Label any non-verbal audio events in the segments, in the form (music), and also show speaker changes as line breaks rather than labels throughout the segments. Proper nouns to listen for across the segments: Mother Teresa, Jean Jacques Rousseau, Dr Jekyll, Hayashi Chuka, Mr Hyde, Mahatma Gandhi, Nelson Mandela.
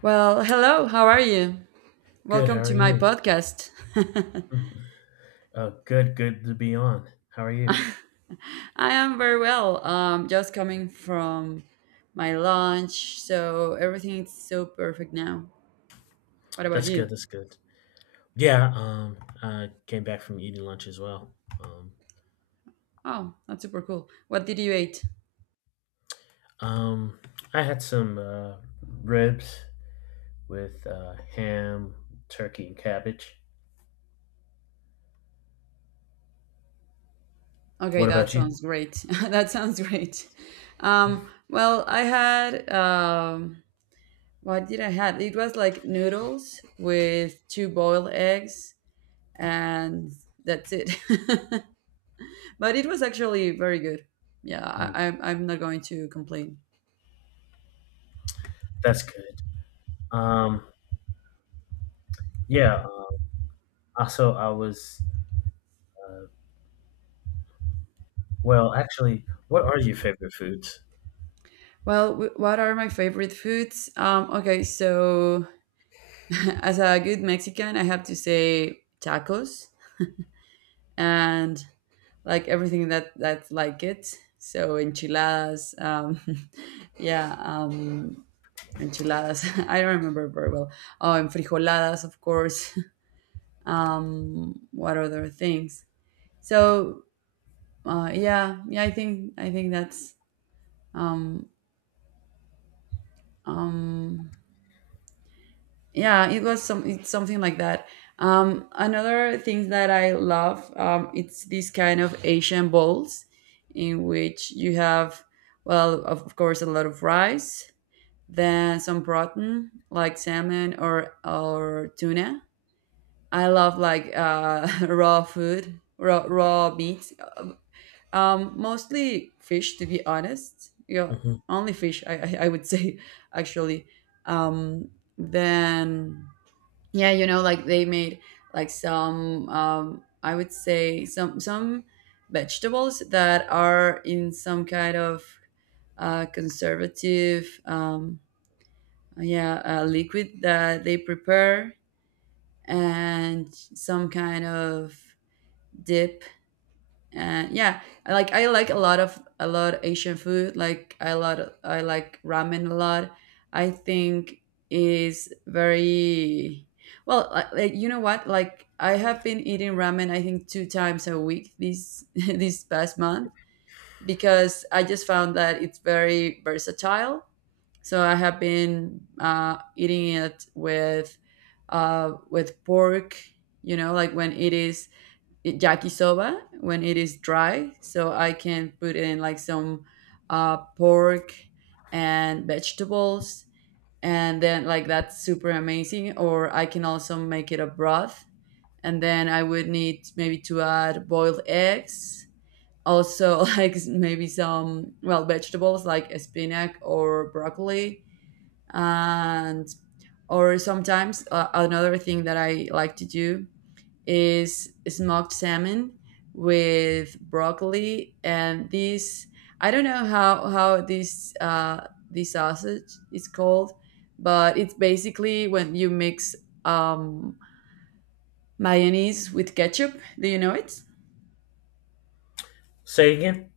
Well, hello, how are you?
Good.
Welcome
How are
to my
you?
podcast.
Mm. Oh, good. Good to be on. How are you?
(laughs) I am very well. Just coming from my lunch, so everything is so perfect now. What about
That's good.
you?
That's good. Yeah. I came back from eating lunch as well. Um.
Oh, that's super cool. What did you eat?
Um. I had some ribs with ham, turkey, and cabbage.
Okay,
What
that
about you?
sounds great. (laughs) That sounds great. Well, I had what did I had? It was like noodles with two boiled eggs, and that's it. (laughs) But it was actually very good. Yeah,
Mm,
I'm not going to complain.
that's good. Um. Yeah. Also, I was. Uh, well, actually, what are your favorite foods?
Well, what are my favorite foods? Okay, so (laughs) as a good Mexican, I have to say tacos and like everything that's like it. So enchiladas, (laughs) yeah, enchiladas. (laughs) I don't remember very well. Oh, and frijoladas, of course. (laughs) What other things? So yeah, I think that's um, yeah it was some it's something like that. Another thing that I love, it's this kind of Asian bowls in which you have, well, of course, a lot of rice, then some protein like salmon or tuna. I love like (laughs) raw food, raw meat, mostly fish, to be honest. Yeah,
Hmm.
only fish, I would say. (laughs) Actually, um then, yeah, you know, like they made like some, I would say, some vegetables that are in some kind of conservative, yeah, liquid that they prepare, and some kind of dip. And yeah, I like a lot of, a lot of Asian food. I like ramen a lot. I think is very well, like, you know what, like I have been eating ramen, I think, two times a week this (laughs) this past month because I just found that it's very versatile. So I have been eating it with pork, you know, like when it is yakisoba, when it is dry, so I can put in like some pork and vegetables, and then like that's super amazing. Or I can also make it a broth, and then I would need maybe to add boiled eggs also, (laughs) like maybe some, well, vegetables like spinach or broccoli. And or sometimes, another thing that I like to do is smoked salmon with broccoli and this, I don't know how this this sausage is called, but it's basically when you mix um mayonnaise with ketchup. Do you know it?
Say again.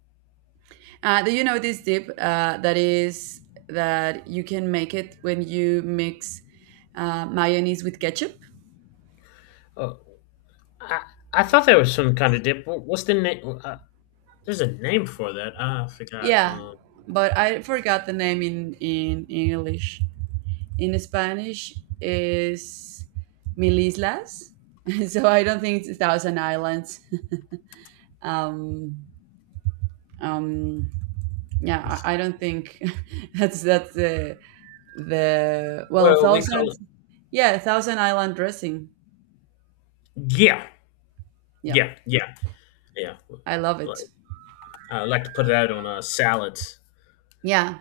Do you know this dip that is that you can make it when you mix mayonnaise with ketchup?
Oh, I I thought there was some kind of dip. What's the name? There's a name for that. I forgot.
Yeah, but I forgot the name in English. In Spanish is Mil Islas. (laughs) So I don't think it's a thousand islands. (laughs) Um, um, yeah,
It's-
I don't think (laughs) that's the, well,
well, we
thousand.
call it.
Yeah, thousand island dressing.
Yeah,
Yeah,
yeah, yeah, yeah.
I love it.
Like, I like to put that on salads.
Yeah,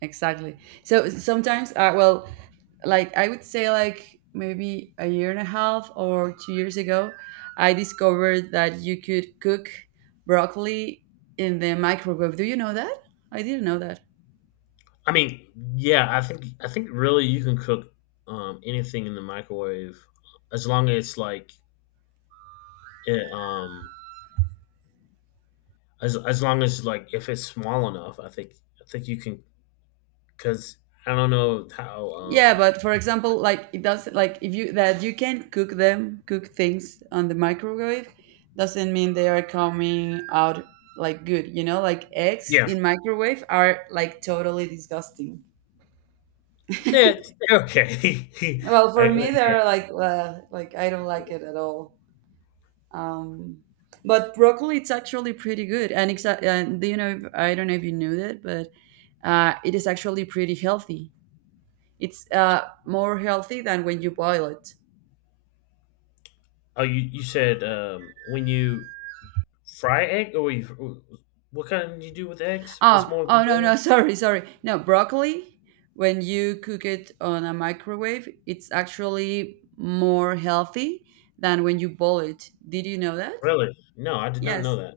exactly. So sometimes, well, like I would say like maybe a year and a half or 2 years ago, I discovered that you could cook broccoli in the microwave. Do you know that? I didn't know that.
I mean, yeah, I think really you can cook anything in the microwave as long as like it, as long as like if it's small enough. I think you can because I don't know how.
Yeah, but for example, like it does, like if you that you can cook them, cook things on the microwave doesn't mean they are coming out like good, you know? Like eggs
Yeah,
in microwave are like totally disgusting.
that okay.
Well,
(laughs)
for me
Okay.
they're like I don't like it at all. Um, but broccoli, it's actually pretty good, and and do you know? If, I don't know if you knew that, but it is actually pretty healthy. It's more healthy than when you boil it.
Oh, you said when you fry egg? Or you, what kind did you do with eggs? This
Oh,
more
no,
boiling.
no, (laughs) sorry, sorry. No, broccoli. When you cook it on a microwave, it's actually more healthy than when you boil it. Did you know that?
Really? No, I did not know
Yes.
that.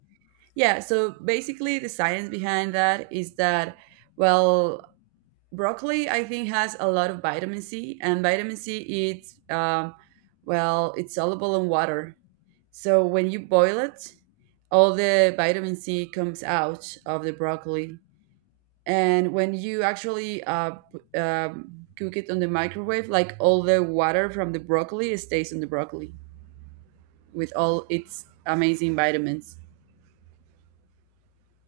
Yeah. So basically, the science behind that is that, well, broccoli, I think, has a lot of vitamin C, and vitamin C it's well, it's soluble in water, so when you boil it all the vitamin C comes out of the broccoli. And when you actually cook it on the microwave, like all the water from the broccoli stays on the broccoli with all its amazing vitamins.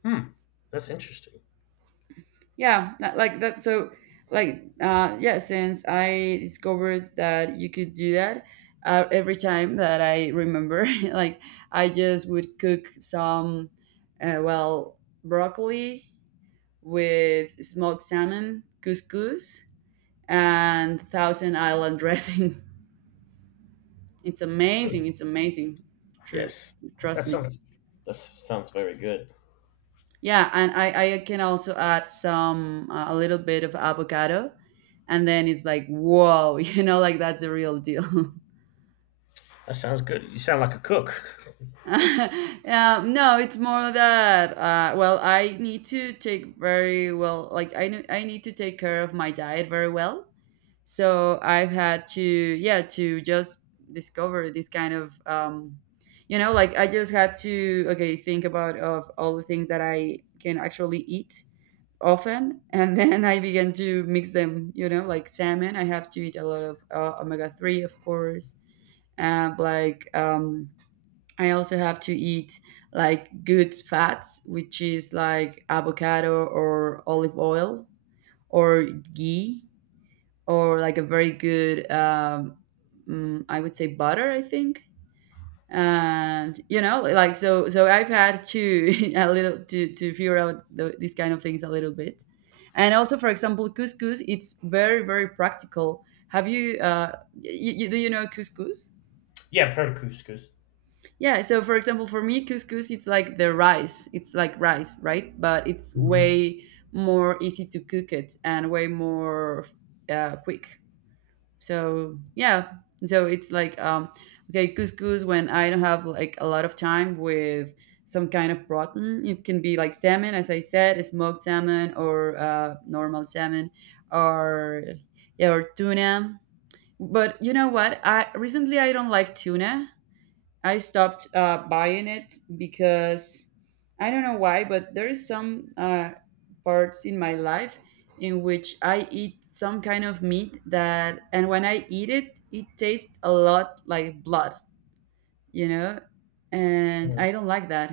Hmm. That's interesting.
Yeah, that- like that. So, like, yeah, since I discovered that you could do that, every time that I remember, (laughs) like, I just would cook some, well, broccoli with smoked salmon, couscous, and Thousand Island dressing. (laughs) It's
Hmm.
amazing. It's amazing. True.
Yes. That
Trust me.
sounds. That sounds very good.
Yeah, and I can also add some a little bit of avocado, and then it's like, whoa, (laughs) you know, like that's the real deal. (laughs)
That sounds good. You sound like a cook. (laughs)
No, it's more that well, I need to take very well, like I need to take care of my diet very well. So I've had to, yeah, to just discover this kind of, you know, like I just had to, okay, think about of all the things that I can actually eat often. And (laughs) then I began to mix them, you know, like salmon, I have to eat a lot of omega-3, of course. And like, I also have to eat like good fats, which is like avocado or olive oil or ghee, or like a very good, I would say butter, I think. And you know, so I've had to (laughs) a little to figure out th these kind of things a little bit. And also, for example, couscous, it's very, very practical. Have you do you know couscous?
Yeah, I've heard of couscous.
Yeah, so for example, for me, couscous it's like the rice, it's like rice, right? But it's
Mhm.
way more easy to cook it, and way more quick. So yeah, so it's like, okay, couscous when I don't have like a lot of time, with some kind of protein. It can be like salmon, as I said, smoked salmon, or normal salmon, or yeah, or tuna. But you know what, I recently, I don't like tuna. I stopped buying it because I don't know why, but there is some parts in my life in which I eat some kind of meat, that, and when I eat it, it tastes a lot like blood, you know, and I don't like that.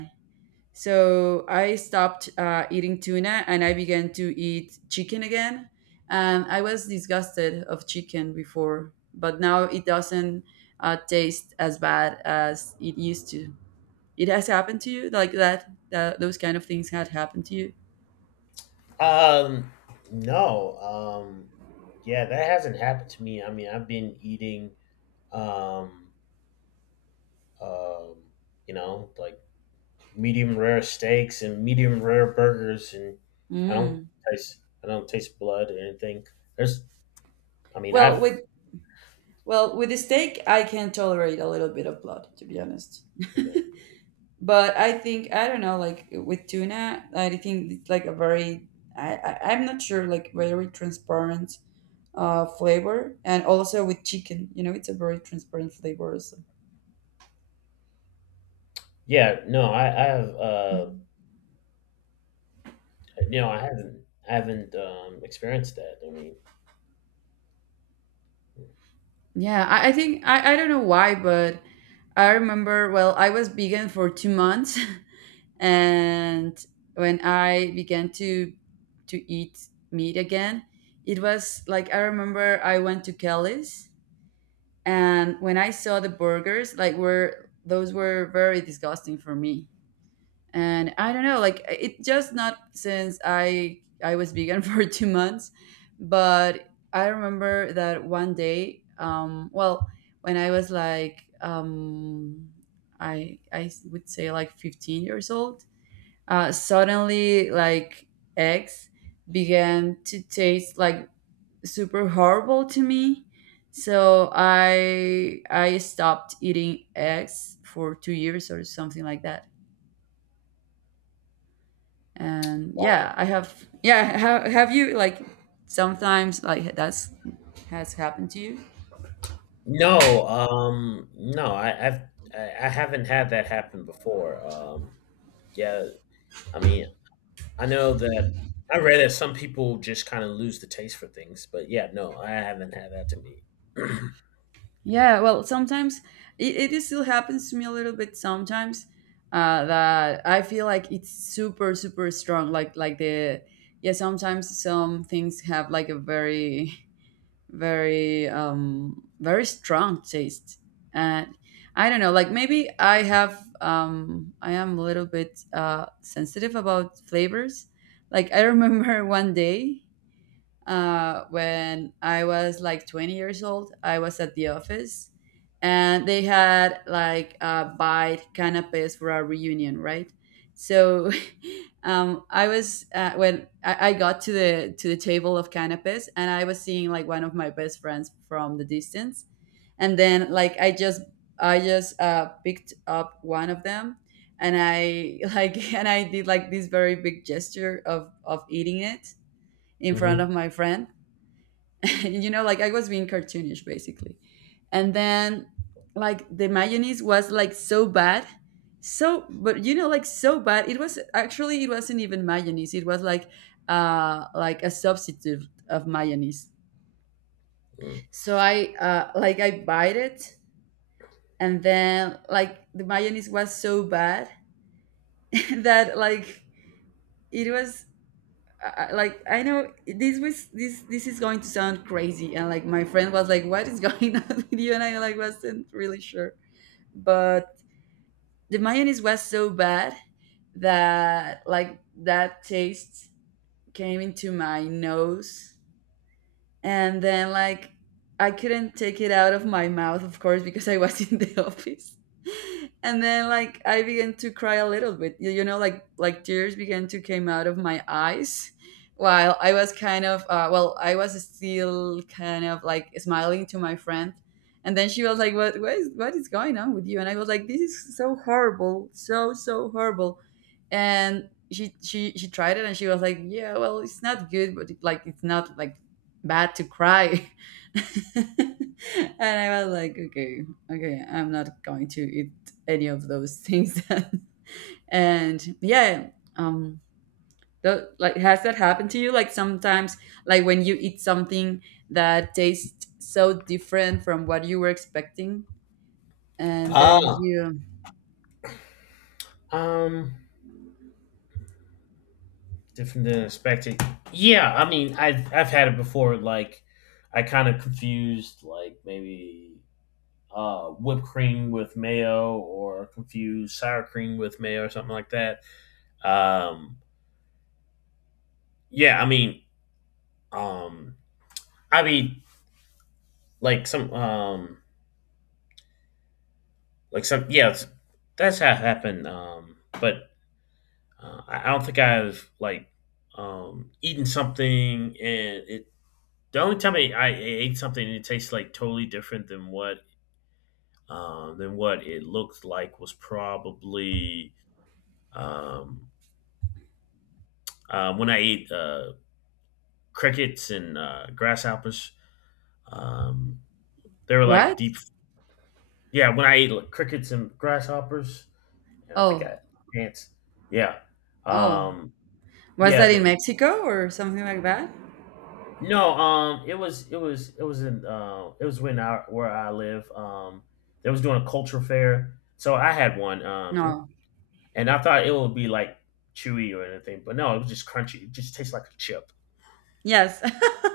So I stopped eating tuna, and I began to eat chicken again. And I was disgusted of chicken before, but now it doesn't taste as bad as it used to. It has happened to you like that. That those kind of things had happened to you.
Um, no. Um, yeah, that hasn't happened to me. I mean, I've been eating, um, um, like medium rare steaks and medium rare burgers, and I don't
Mm.
I don't taste blood or anything. There's, I mean,
Well,
I've
with the steak, I can tolerate a little bit of blood, to be honest.
okay.
But I think, I don't know, like with tuna, I think it's like a very, I'm not sure, like very transparent flavor, and also with chicken, you know, it's a very transparent flavor. Also.
Yeah, no, I have
(laughs)
you know, I haven't I haven't experienced that. I mean,
Yeah, I think, I don't know why, but I remember. Well, I was vegan for 2 months. (laughs) And when I began to eat meat again, it was like, I remember, I went to Kelly's, and when I saw the burgers, like, were, those were very disgusting for me. And I don't know, like it just, not since I was vegan (laughs) for 2 months. But I remember that one day, well, when I was like, I would say, like 15 years old, suddenly like eggs began to taste like super horrible to me. So I stopped eating eggs for 2 years or something like that. And yeah,
wow,
I have yeah have you, like, sometimes like that's has happened to you?
no, no, I, I've I haven't had that happen before. Yeah, I mean, I know that I read that some people just kind of lose the taste for things, but yeah, no, I haven't had that to me. (clears throat)
Yeah, well, sometimes it is still happens to me a little bit sometimes, that I feel like it's super, super strong. Like the, yeah, sometimes some things have like a very, very, very strong taste. And I don't know, like maybe I have, I am a little bit sensitive about flavors. Like I remember (laughs) one day, when I was like 20 years old, I was at the office, and they had like bite canapes for our reunion, right? So (laughs) I was when I got to the table of canapes, and I was seeing like one of my best friends from the distance, and then like I just, picked up one of them, and I (laughs) like, and I did like this very big gesture of eating it in front
Mm-hmm.
of my friend. (laughs) You know, like I was being cartoonish, basically. And then like the mayonnaise was like so bad. So, but you know, like so bad. It was actually, it wasn't even mayonnaise. It was like a substitute of mayonnaise. So I like I bite it and then like the mayonnaise was so bad (laughs) that like it was I- like I know this was this this is going to sound crazy and like my friend was like what is going (laughs) on with you and I like wasn't really sure but the mayonnaise was so bad that like that taste came into my nose and then like I couldn't take it out of my mouth, of course, because I was (laughs) in the office. And then like I began to cry a little bit. You know, like tears began to came out of my eyes while I was kind of well, I was still kind of like smiling to my friend. And then she was like, "What is going on with you?" And I was like, "This is so horrible, so so horrible." And she tried it and she was like, "Yeah, well, it's not good, but like it's not like bad to cry." (laughs) And I was like, okay, okay, I'm not going to eat any of those things. (laughs) And yeah, um, like, has that happened to you? Like sometimes, like when you eat something that tastes so different from what you were expecting, and then
Ah,
you
um, different than expected. Yeah, I mean, I've had it before. Like, I kind of confused like maybe whipped cream with mayo, or confused sour cream with mayo, or something like that. Um, yeah, um, I mean, like some yeah it's, that's how it happened but I don't think I've like eaten something and it the only time I ate something and it tastes like totally different than what it looked like was probably um when I ate crickets and grasshoppers um they were
what?
like deep yeah when I ate like, crickets and grasshoppers and I think I
Oh,
ants yeah
oh,
um
was
yeah,
that in
the
Mexico or something like that?
No, it was in it was when I where I live. They was doing a culture fair, so I had one. And,
No.
and I thought it would be like chewy or anything, but no, it was just crunchy. It just tastes like a chip.
Yes,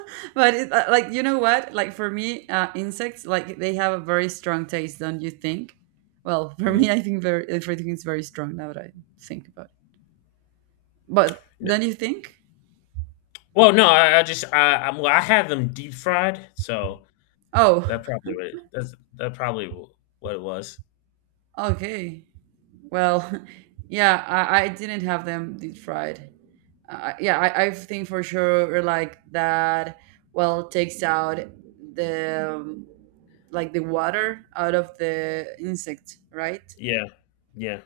(laughs) but like, you know what? Like for me, insects, like they have a very strong taste, don't you think? Well, (laughs) for
Mm.
me, I think very everything is very strong now that I think about it. But
N-
don't you think?
Well, no, I just I well, I had them deep fried, so
Oh,
that probably what it, that's that probably what it was.
okay. Well, (laughs) yeah, I didn't have them deep fried. Yeah, I think for sure like that. Well, takes out the like the water out of the insect, right?
Yeah, yeah.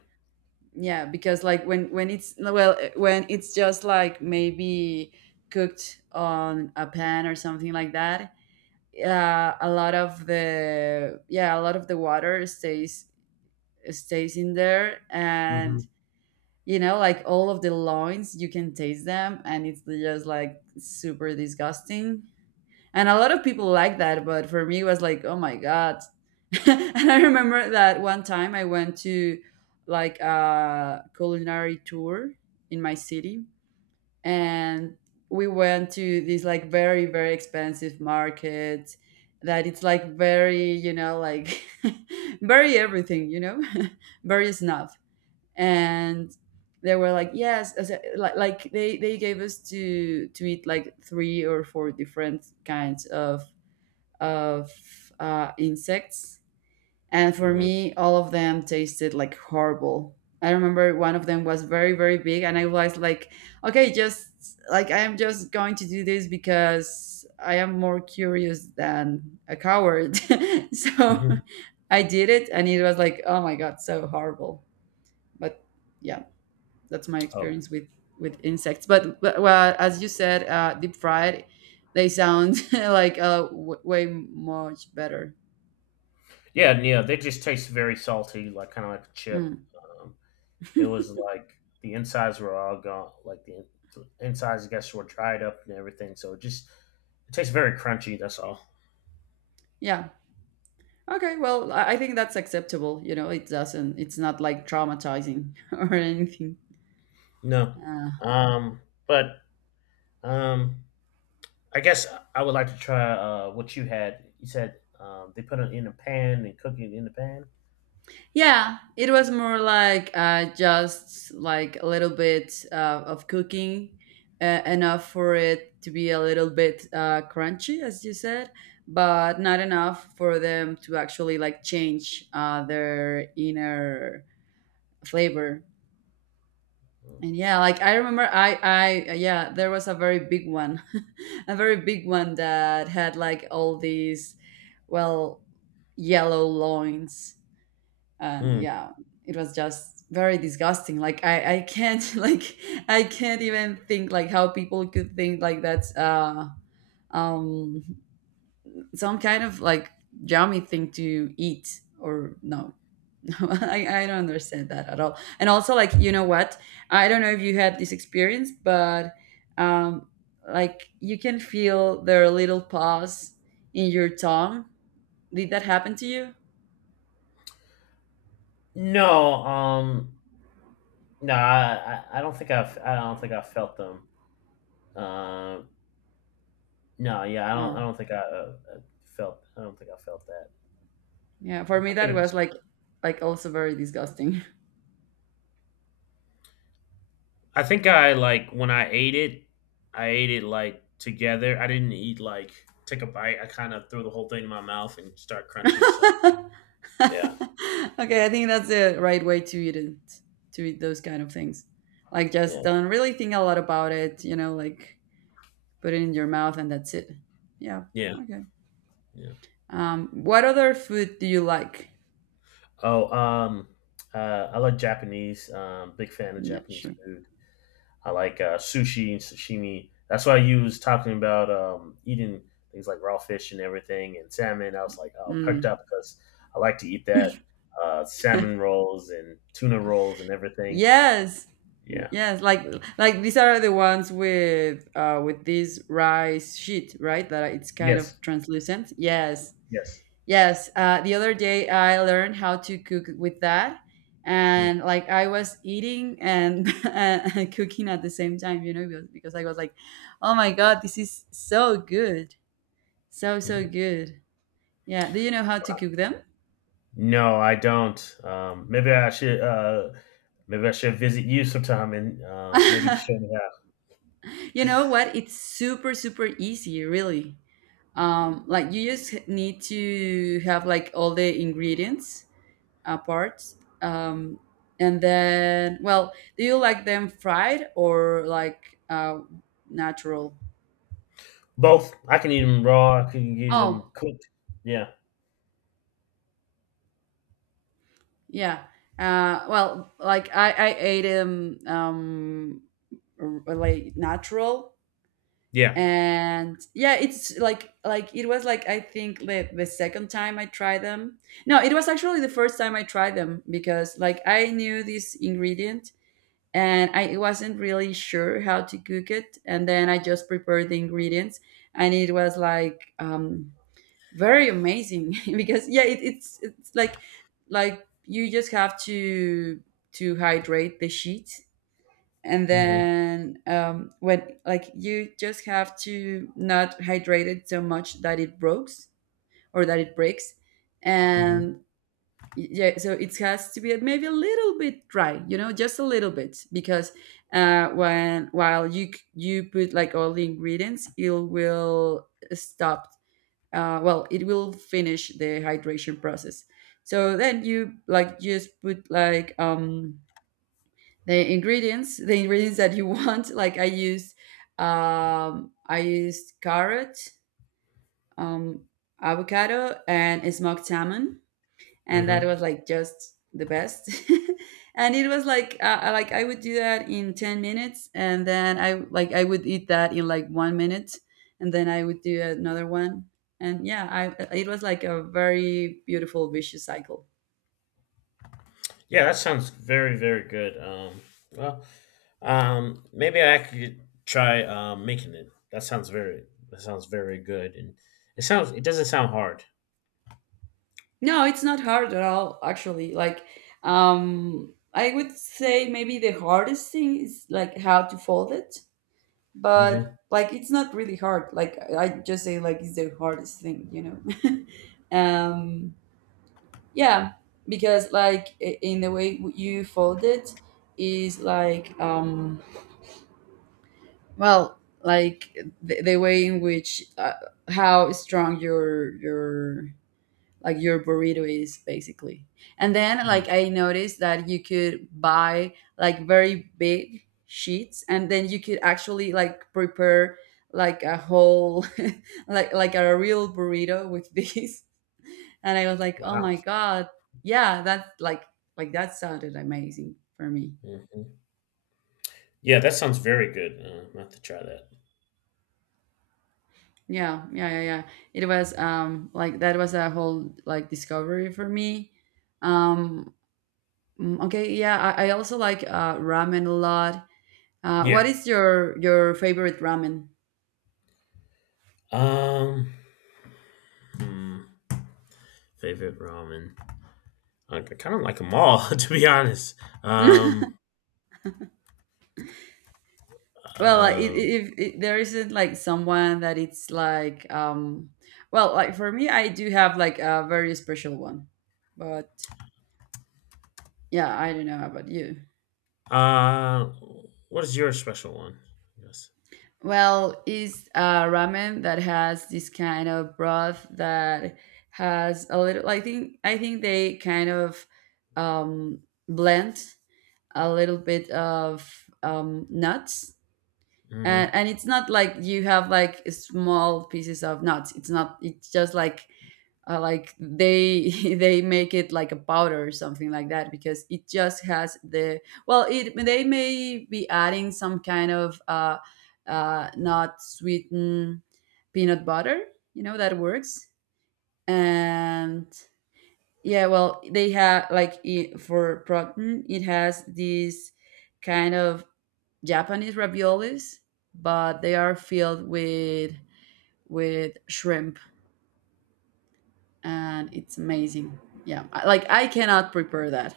Yeah, because like when it's no, well, when it's just like maybe cooked on a pan or something like that, a lot of the, yeah, a lot of the water stays in there
Hmm.
and you know, like all of the loins you can taste them and it's just like super disgusting, and a lot of people like that, but for me it was like, oh my god. (laughs) And I remember that one time I went to like a culinary tour in my city and we went to this like very, very expensive market that it's like very, you know, like, (laughs) very everything, you know, (laughs) very snob, and they were like yes, like they gave us to eat like three or four different kinds of insects. And for
Hmm.
me, all of them tasted like horrible. I remember one of them was very, very big, and I was like, okay, just like I am just going to do this because I am more curious than a coward. (laughs) So
Hmm.
I did it, and it was like, oh my god, so horrible. But yeah, that's my
Oh.
experience with insects. But well, as you said, deep fried, they sound (laughs) like way much better.
Yeah, and, yeah, they just taste very salty, like kind of like a chip.
Mm.
It was like the insides were all gone, like the insides, I guess, were dried up and everything. So it just it tastes very crunchy. That's all.
Yeah. Okay. Well, I think that's acceptable. You know, it doesn't. It's not like traumatizing (laughs) or anything.
No,
Uh,
um, but um, I guess I would like to try what you had. You said they put it in a pan and cook it in the pan.
yeah, it was more like just like a little bit of cooking, enough for it to be a little bit crunchy, as you said, but not enough for them to actually like change their inner flavor. And yeah, like I remember I yeah, there was a very big one. (laughs) A very big one that had like all these, well, yellow loins. And
Mm.
yeah, it was just very disgusting. Like I can't (laughs) like I can't even think like how people could think like that's um some kind of like yummy thing to eat or no. (laughs) I don't understand that at all. And also, like, you know what? I don't know if you had this experience, but um, like, you can feel their little paws in your tongue. Did that happen to you?
No, no, I don't think I don't think I felt them. Um, No, yeah, I don't.
Oh,
I don't think I felt. I don't think I felt that.
yeah. For me,
I
that
think.
was like, also very disgusting.
I think I like when I ate it. I ate it like together. I didn't eat like take a bite. I kind of threw the whole thing in my mouth and start
(laughs) Okay,
crunching. So yeah,
I think that's the right way to eat it, to eat those kind of things. Like, just
yeah,
don't really think a lot about it. You know, like, put it in your mouth and that's it. Yeah.
yeah,
Okay.
yeah.
What other food do you like?
Oh, I like Japanese. Big fan of
Yeah,
Japanese
sure.
food. I like sushi and sashimi. That's why you was talking about eating things like raw fish and everything and salmon. I was like, oh, perked
Mm.
up because I like to eat that salmon rolls and tuna rolls and everything.
Yes,
Yeah.
yes. Like these are the ones with this rice sheet, right? That it's kind
Yes.
of translucent. Yes,
Yes.
yes. The other day I learned how to cook with that, and like I was eating and (laughs) and cooking at the same time, you know, because I was like, oh my god, this is so good, so so
Mhm.
good. Yeah. Do you know how to cook them?
No, I don't. Maybe I should. Maybe I should visit you sometime and maybe show
(laughs)
me how.
You know what? It's super, super easy, really. Like you just need to have like all the ingredients, parts, um, and then, well, do you like them fried or like natural?
Both. I can eat them raw. I can eat them
Oh,
cooked. Yeah.
yeah. Well, like I ate them like natural,
Yeah.
and yeah it's like it was like I think the second time I tried them. No, it was actually the first time I tried them because like I knew this ingredient and I wasn't really sure how to cook it, and then I just prepared the ingredients, and it was like very amazing (laughs) because yeah it's like you just have to hydrate the sheet and
Hmm.
then when like you just have to not hydrate it so much that it breaks or that it breaks.
Hmm.
And yeah, so it has to be maybe a little bit dry, you know, just a little bit because when while you you put like all the ingredients it will stop, well, it will finish the hydration process, so then you like just put like the ingredients that you want. (laughs) Like I used carrot, um avocado and smoked salmon, and that
Hmm.
was like just the best. (laughs) And it was like like I would do that in 10 minutes and then I would eat that in like one minute and then I would do another one, and yeah, I it was like a very beautiful vicious cycle.
Yeah, that sounds very, very good. Well, maybe I could try making it. That sounds very. That sounds very good, and it sounds. It doesn't sound hard.
No, it's not hard at all, actually. Like, I would say maybe the hardest thing is like how to fold it,
Hmm.
but like it's not really hard. Like I just say like it's the hardest thing, you know. (laughs) um, yeah, because like in the way you fold it is like well, like the way in which how strong your burrito is basically. And then
Mm.
like I noticed that you could buy like very big sheets and then you could actually like prepare like a whole (laughs) like a real burrito with these. (laughs) And I was like, "Oh
Wow.
my god. Yeah, that like that sounded amazing for me."
Hmm. Yeah, that sounds very good. I'm have to try that.
Yeah, yeah, yeah, yeah. It was like that was a whole like discovery for me. Um okay, yeah, I also like ramen a lot. What
Yeah.
is your favorite ramen?
Um. hmm, Favorite ramen. I kind of like them all, (laughs) to be honest.
(laughs)
Um.
Well,
Uh.
if, there isn't like someone that it's like, well, like for me, I do have like a very special one, but yeah, I don't know about you.
Uh. What is your special one? Yes.
Well, is ramen that has this kind of broth that has a little. I think they kind of um, blend a little bit of nuts,
Hmm.
and it's not like you have like small pieces of nuts, it's not, it's just like they (laughs) they make it like a powder or something like that because it just has the, well, it they may be adding some kind of not sweetened peanut butter, you know, that works, and yeah, well, they have like it, for protein it has this kind of Japanese raviolis, but they are filled with shrimp, and it's amazing. Yeah, like I cannot prepare that.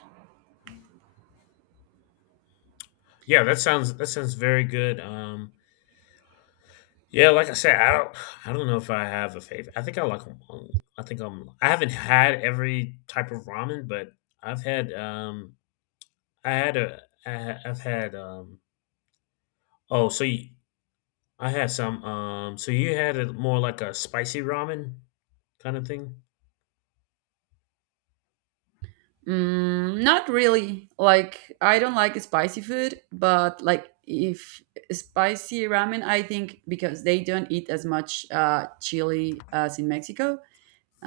Yeah, that sounds very good. Yeah, like I said, I don't know if I have a favorite. I think I like them all. I think I'm I haven't had every type of ramen, but I've had I had I've had oh so you, I had some so you had a more like a spicy ramen kind of thing.
Mm, not really. Like I don't like spicy food, but like if spicy ramen, I think because they don't eat as much chili as in Mexico.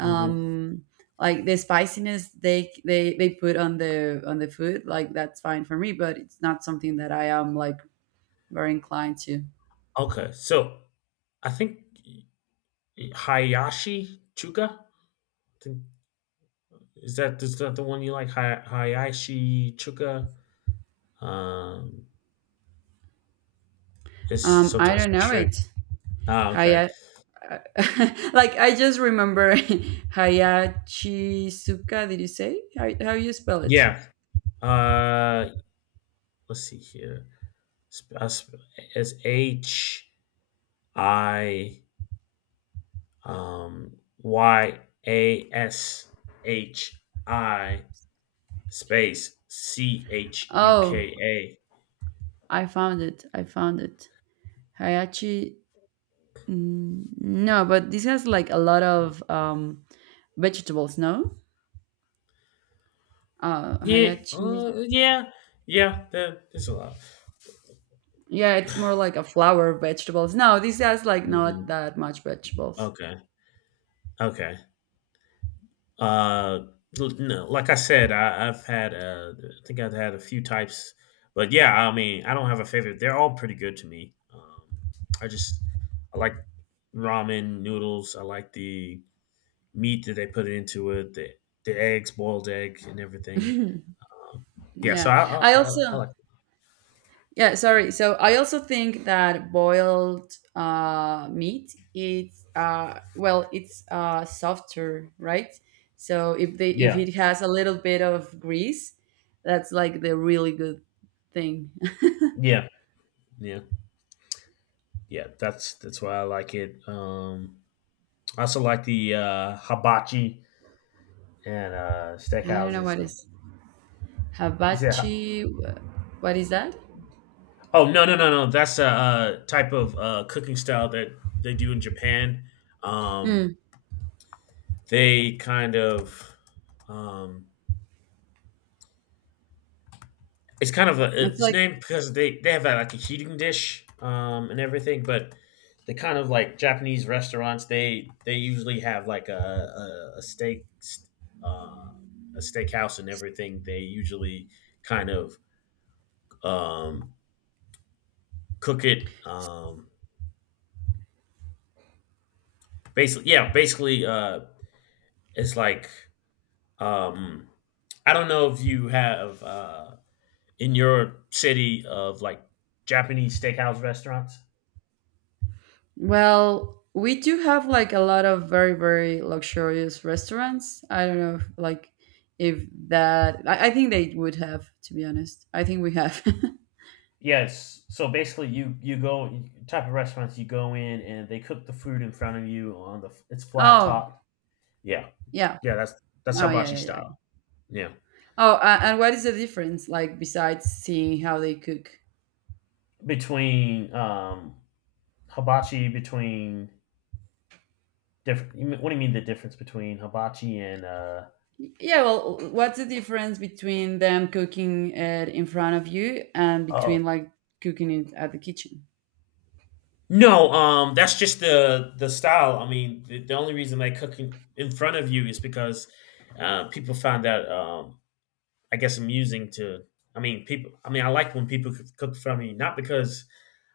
Hmm.
like the spiciness they put on the food, like that's fine for me, but it's not something that I am like very inclined to.
Okay, so I think Hayashi Chuka. Think- is that the one you like? Hayashi Chuka. Um, It's
I
sometimes
don't
a
know
trick.
it.
Ah, okay.
Haya, (laughs) like I just remember (laughs) Hayachizuka. Did you say how you spell it?
Yeah. Uh, let's see here. Sp- uh, sp- It's Hi Yashi space C H U K
Oh,
A.
I found it. I found it. Hayachi. No, but this has like a lot of vegetables. No,
Yeah.
hayachi.
Yeah. Yeah. There's a lot.
Yeah, it's more like a flower vegetables. No, this has like not
Hmm.
that much vegetables.
Okay. Okay. Uh, no, like I said, I think I've had a few types, but yeah, I mean, I don't have a favorite. They're all pretty good to me. I just I like ramen noodles. I like the meat that they put into it, the eggs, boiled egg, and
(laughs)
everything. Um, yeah, so
Yeah,
I, I,
I also.
I I like.
Yeah, sorry. So I also think that boiled meat it's, well, it's softer, right? So if
Yeah,
it has a little bit of grease, that's like the really good thing. (laughs)
yeah, yeah, yeah. That's why I like it. I also like the hibachi and
I don't know
steakhouses.
what is
You said
hibachi. What is that?
Oh no no no no! That's a type of cooking style that they do in Japan. Um,
Mm,
they kind of um, it's kind of a,
it's
it's
like.
named because they have like a heating dish and everything, but the kind of like Japanese restaurants they usually have like a steak uh, a steakhouse and everything. They usually kind of um, cook it basically yeah basically it's like Um, I don't know if you have in your city of like Japanese steakhouse restaurants.
Well, we do have like a lot of very, very luxurious restaurants. I don't know if like if that I think they would have, to be honest. I think we have. (laughs)
Yes. So basically, you go type of restaurants you go in, and they cook the food in front of you on the it's flat
Oh,
top. Yeah,
yeah.
yeah, that's
Oh,
hibachi
yeah, yeah, yeah.
style. Yeah,
Oh, and what is the difference like besides seeing how they cook?
between hibachi between different. What do you mean the difference between hibachi and
Yeah, well, what's the difference between them cooking it in front of you and
oh
between like cooking it at the kitchen?
No, that's just the style. I mean, the only reason they cook in front of you is because people find that I guess amusing to. I mean, people. I mean, I like when people cook in front of me, not because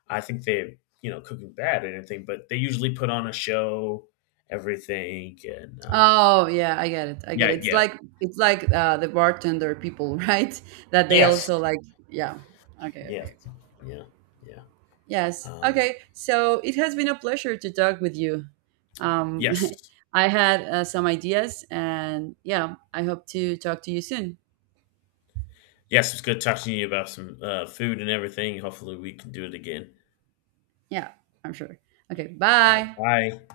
I think they're cooking bad or anything, but they usually put on a show, everything, and
Oh yeah, I get it. I get
yeah,
it.
yeah,
It's like the bartender people, (laughs) right? That they
yes,
also like. Yeah. Okay.
yeah,
Okay.
yeah, yeah,
Yes.
um,
Okay. So it has been a pleasure to talk with you. Um,
yes,
(laughs) I had some ideas, and yeah, I hope to talk to you soon.
yes. It's good talking to you about some food and everything. Hopefully, we can do it again.
Yeah, I'm sure. Okay. Bye.
Bye.